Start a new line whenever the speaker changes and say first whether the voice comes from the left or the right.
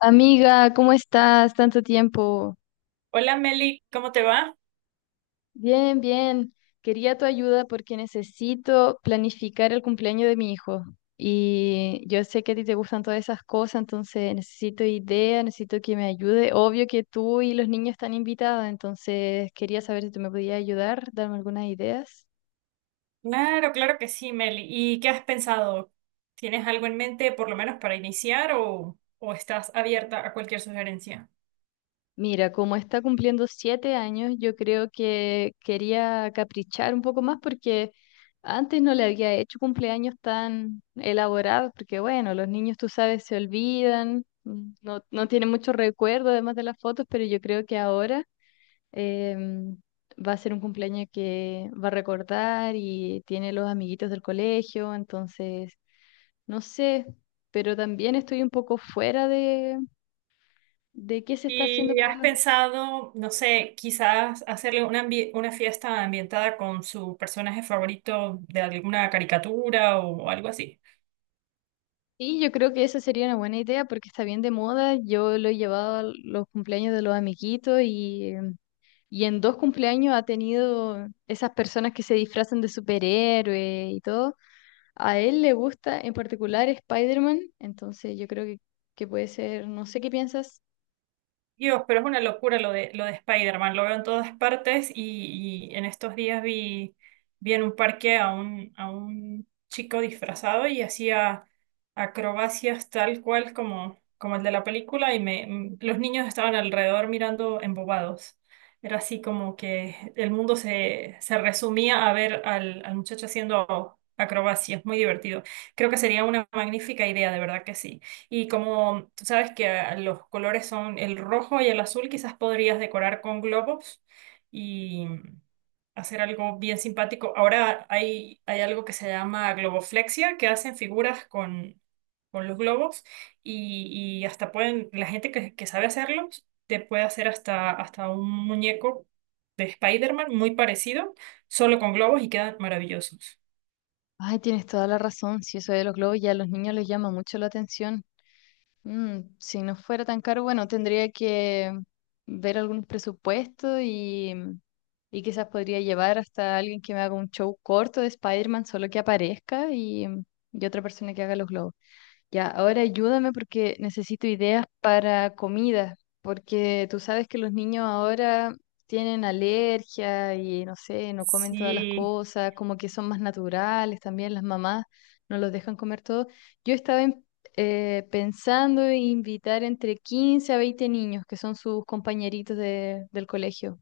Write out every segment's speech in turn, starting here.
left: Amiga, ¿cómo estás? Tanto tiempo.
right: Hola Meli, ¿cómo te va?
left: Bien, bien. Quería tu ayuda porque necesito planificar el cumpleaños de mi hijo. Y yo sé que a ti te gustan todas esas cosas, entonces necesito ideas, necesito que me ayude. Obvio que tú y los niños están invitados, entonces quería saber si tú me podías ayudar, darme algunas ideas.
right: Claro, claro que sí, Meli. ¿Y qué has pensado? ¿Tienes algo en mente por lo menos para iniciar o estás abierta a cualquier sugerencia?
left: Mira, como está cumpliendo 7 años, yo creo que quería caprichar un poco más porque antes no le había hecho cumpleaños tan elaborados, porque bueno, los niños, tú sabes, se olvidan, no, no tienen mucho recuerdo además de las fotos, pero yo creo que ahora em, va a ser un cumpleaños que va a recordar y tiene los amiguitos del colegio. Entonces, no sé, pero también estoy un poco fuera de qué se está haciendo
right: ¿Y
left: para
right: has
left: los niños.
right: pensado, no sé, quizás hacerle una, una fiesta ambientada con su personaje favorito de alguna caricatura o algo así?
left: Sí, yo creo que esa sería una buena idea porque está bien de moda. Yo lo he llevado a los cumpleaños de los amiguitos y y en 2 cumpleaños ha tenido esas personas que se disfrazan de superhéroe y todo. A él le gusta en particular Spider-Man, entonces yo creo que puede ser, no sé qué piensas.
right: Dios, pero es una locura lo de Spider-Man, lo veo en todas partes y en estos días vi en un parque a a un chico disfrazado y hacía acrobacias tal cual como el de la película y los niños estaban alrededor mirando embobados. Era así como que el mundo se resumía a ver al muchacho haciendo acrobacias, muy divertido. Creo que sería una magnífica idea, de verdad que sí. Y como tú sabes que los colores son el rojo y el azul, quizás podrías decorar con globos y hacer algo bien simpático. Ahora hay algo que se llama globoflexia, que hacen figuras con los globos y hasta pueden, la gente que sabe hacerlos, te puede hacer hasta, hasta un muñeco de Spider-Man muy parecido, solo con globos y quedan maravillosos.
left: Ay, tienes toda la razón, si eso de los globos ya a los niños les llama mucho la atención. Mm, si no fuera tan caro, bueno, tendría que ver algunos presupuestos y quizás podría llevar hasta alguien que me haga un show corto de Spider-Man, solo que aparezca y otra persona que haga los globos. Ya, ahora ayúdame porque necesito ideas para comida, porque tú sabes que los niños ahora tienen alergia y no sé, no comen todas las
right: Sí,
left: cosas, como que son más naturales también, las mamás no los dejan comer todo. Yo estaba en- Pensando en invitar entre 15 a 20 niños que son sus compañeritos del colegio.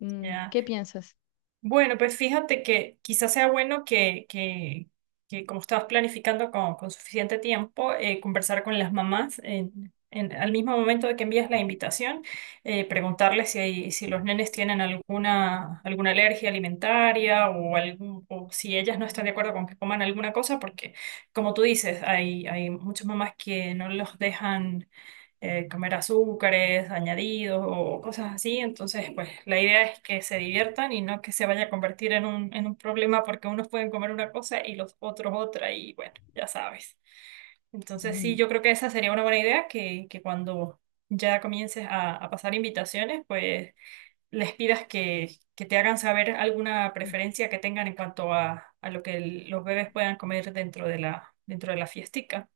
left: Mm,
right: ya.
left: ¿qué piensas?
right: Bueno, pues fíjate que quizás sea bueno que como estabas planificando con suficiente tiempo, conversar con las mamás al mismo momento de que envías la invitación, preguntarles si los nenes tienen alguna, alguna alergia alimentaria o, algún, o si ellas no están de acuerdo con que coman alguna cosa, porque como tú dices, hay muchas mamás que no los dejan comer azúcares añadidos o cosas así. Entonces, pues la idea es que se diviertan y no que se vaya a convertir en en un problema porque unos pueden comer una cosa y los otros otra y bueno, ya sabes. Entonces, sí,
left: Mm.
right: yo creo que esa sería una buena idea, que cuando ya comiences a pasar invitaciones, pues les pidas que te hagan saber alguna preferencia que tengan en cuanto a lo que los bebés puedan comer dentro de dentro de la fiestica.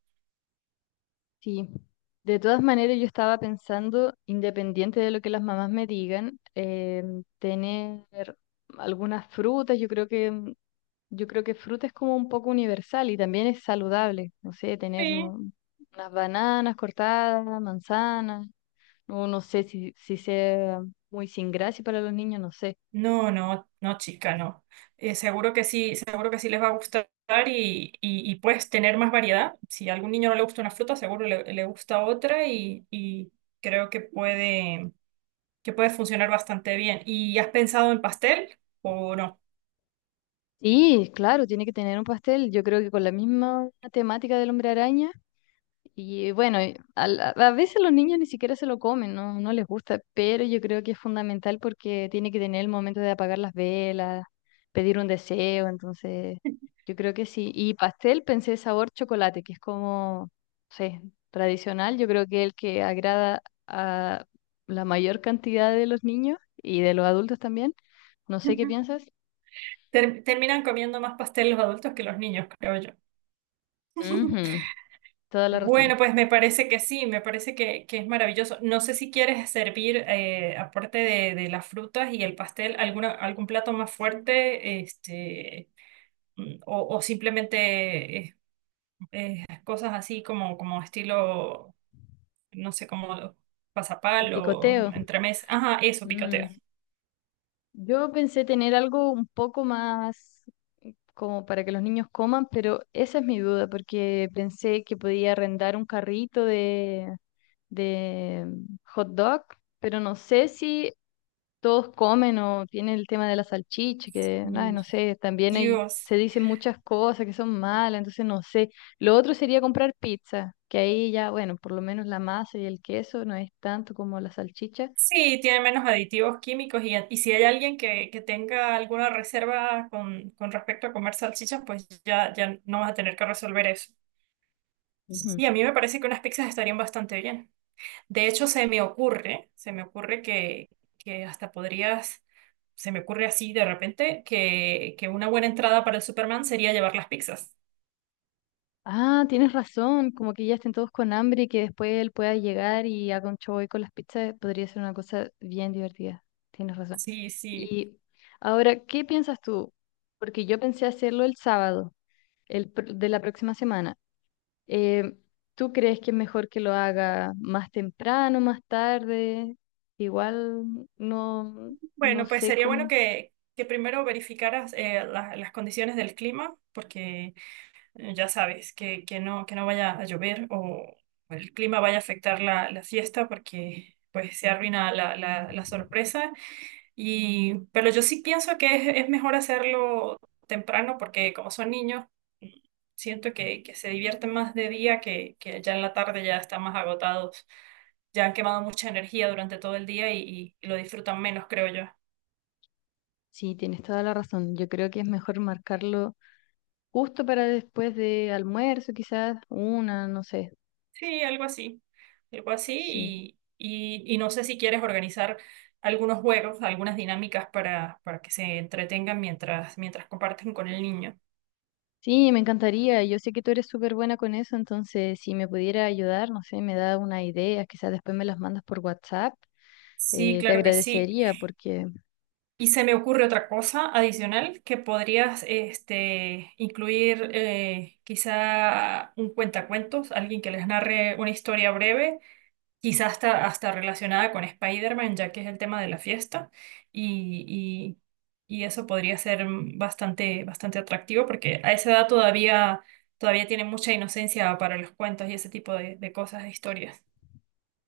left: Sí, de todas maneras yo estaba pensando, independiente de lo que las mamás me digan, tener algunas frutas, yo creo que yo creo que fruta es como un poco universal y también es saludable, no sé,
right: Sí,
left: unas bananas cortadas, manzanas, o no sé si sea muy sin gracia para los niños, no sé.
right: no, no, no, chica, no. Seguro que sí, seguro que sí les va a gustar y puedes tener más variedad. Si a algún niño no le gusta una fruta, seguro le gusta otra y creo que que puede funcionar bastante bien. ¿Y has pensado en pastel o no?
left: Sí, claro, tiene que tener un pastel, yo creo que con la misma temática del hombre araña. Y bueno, a veces los niños ni siquiera se lo comen, no, no les gusta, pero yo creo que es fundamental porque tiene que tener el momento de apagar las velas, pedir un deseo. Entonces yo creo que sí. Y pastel pensé sabor chocolate, que es como, no sé, tradicional, yo creo que el que agrada a la mayor cantidad de los niños y de los adultos también. No sé qué piensas.
right: Terminan comiendo más pastel los adultos que los niños, creo yo.
left: Ujú. Toda la
right: Bueno,
left: razón.
right: pues me parece que sí, me parece que es maravilloso. No sé si quieres servir, aparte de las frutas y el pastel, alguna, algún plato más fuerte, o simplemente cosas así como estilo, no sé, como
left: Como
right: pasapal o
left: picoteo.
right: entremés. Ajá, eso, picoteo.
left: Mm. Yo pensé tener algo un poco más como para que los niños coman, pero esa es mi duda, porque pensé que podía arrendar un carrito de hot dog, pero no sé si todos comen o tiene el tema de la salchicha, que ay,
right: Mm,
left: no sé, también hay,
right: Dios.
left: se dicen muchas cosas que son malas, entonces no sé. Lo otro sería comprar pizza, que ahí ya, bueno, por lo menos la masa y el queso no es tanto como la salchicha.
right: Sí, tiene menos aditivos químicos y si hay alguien que tenga alguna reserva con respecto a comer salchichas, pues ya, ya no vas a tener que resolver eso. Y a mí me parece que unas pizzas estarían bastante bien. De hecho, se me ocurre que hasta podrías, se me ocurre así de repente, que una buena entrada para el Superman sería llevar las pizzas.
left: Ah, tienes razón, como que ya estén todos con hambre y que después él pueda llegar y haga un show ahí con las pizzas, podría ser una cosa bien divertida. Tienes razón.
right: Sí, sí.
left: Y ahora, ¿qué piensas tú? Porque yo pensé hacerlo el sábado, de la próxima semana. Eh, ¿Tú crees que es mejor que lo haga más temprano, más tarde? Igual no, no
right: Bueno, pues
left: sé
right: sería bueno
left: cómo.
right: que primero verificaras las condiciones del clima, porque ya sabes, que no vaya a llover o el clima vaya a afectar la fiesta porque pues se arruina la sorpresa. Y, pero yo sí pienso que es mejor hacerlo temprano porque como son niños, siento que se divierten más de día que ya en la tarde ya están más agotados, ya han quemado mucha energía durante todo el día y lo disfrutan menos, creo yo.
left: Sí, tienes toda la razón. Yo creo que es mejor marcarlo justo para después de almuerzo, quizás, una, no sé.
right: Sí, algo así
left: Sí.
right: y no sé si quieres organizar algunos juegos, algunas dinámicas para que se entretengan mientras comparten con el niño.
left: Sí, me encantaría. Yo sé que tú eres súper buena con eso, entonces si me pudiera ayudar, no sé, me da una idea, quizás después me las mandas por WhatsApp,
right: Sí,
left: te
right: claro que sí.
left: agradecería porque
right: Y se me ocurre otra cosa adicional que podrías este, incluir quizá un cuentacuentos, alguien que les narre una historia breve quizás hasta, hasta relacionada con Spider-Man, ya que es el tema de la fiesta, y, y eso podría ser bastante, bastante atractivo, porque a esa edad todavía, todavía tiene mucha inocencia para los cuentos y ese tipo de cosas, de historias.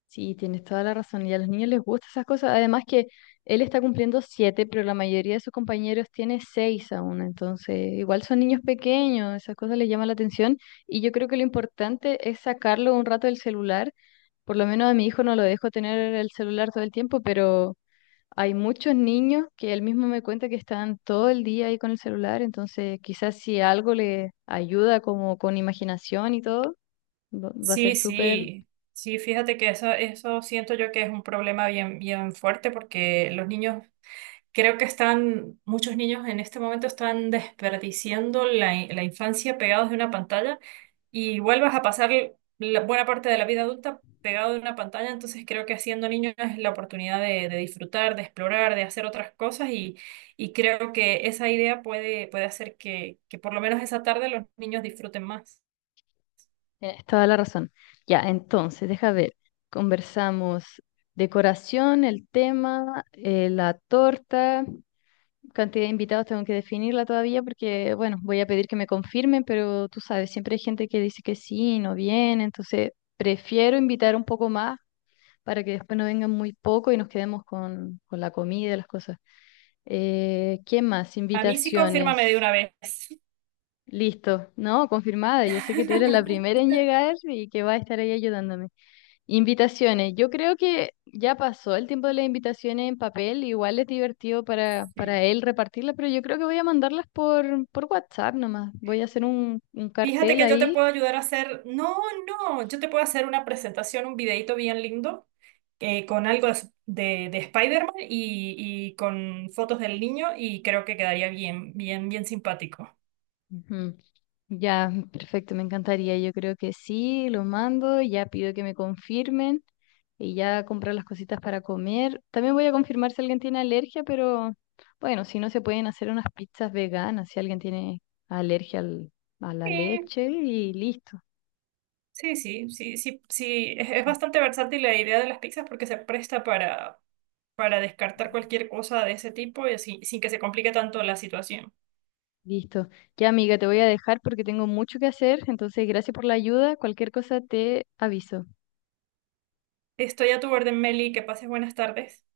left: sí, tienes toda la razón y a los niños les gustan esas cosas. Además que él está cumpliendo siete, pero la mayoría de sus compañeros tiene 6 aún, entonces igual son niños pequeños, esas cosas les llaman la atención y yo creo que lo importante es sacarlo un rato del celular. Por lo menos a mi hijo no lo dejo tener el celular todo el tiempo, pero hay muchos niños que él mismo me cuenta que están todo el día ahí con el celular, entonces quizás si algo le ayuda como con imaginación y todo, va a ser
right: Sí,
left: súper...
right: sí, sí, fíjate que eso siento yo que es un problema bien, bien fuerte, porque los niños... Creo que están, muchos niños en este momento están desperdiciando la infancia pegados de una pantalla y vuelvas a pasar la buena parte de la vida adulta pegado de una pantalla, entonces creo que siendo niño es la oportunidad de disfrutar, de explorar, de hacer otras cosas y creo que esa idea puede hacer que por lo menos esa tarde los niños disfruten más.
left: Tienes toda la razón. Ya, entonces, deja ver. Conversamos decoración, el tema, la torta. Cantidad de invitados tengo que definirla todavía porque, bueno, voy a pedir que me confirmen, pero tú sabes, siempre hay gente que dice que sí y no viene, entonces prefiero invitar un poco más para que después no vengan muy poco y nos quedemos con la comida y las cosas. ¿Qué más?
right: A mí sí confírmame
left: Invitaciones.
right: de una vez.
left: Listo, ¿no? Confirmada. Yo sé que tú eres la primera en llegar y que va a estar ahí ayudándome. Invitaciones. Yo creo que ya pasó el tiempo de las invitaciones en papel. Igual es divertido
right: Sí.
left: para él repartirlas, pero yo creo que voy a mandarlas por WhatsApp nomás. Voy a hacer un
right: Fíjate
left: cartel
right: que yo te
left: ahí.
right: puedo ayudar a hacer, no, no, yo te puedo hacer una presentación, un videito bien lindo con algo de Spider-Man y con fotos del niño y creo que quedaría bien, bien, bien simpático.
left: Ujú. Ya, perfecto, me encantaría. Yo creo que sí, lo mando. Ya pido que me confirmen y ya comprar las cositas para comer. También voy a confirmar si alguien tiene alergia, pero bueno, si no se pueden hacer unas pizzas veganas, si alguien tiene alergia al- a la
right: Sí,
left: leche y listo.
right: sí, sí, sí, sí, sí, es
left: Sí.
right: bastante versátil la idea de las pizzas porque se presta para descartar cualquier cosa de ese tipo y así, sin que se complique tanto la situación.
left: Listo. Ya, amiga, te voy a dejar porque tengo mucho que hacer, entonces gracias por la ayuda. Cualquier cosa te aviso.
right: Estoy a tu orden, Meli, que pases buenas tardes.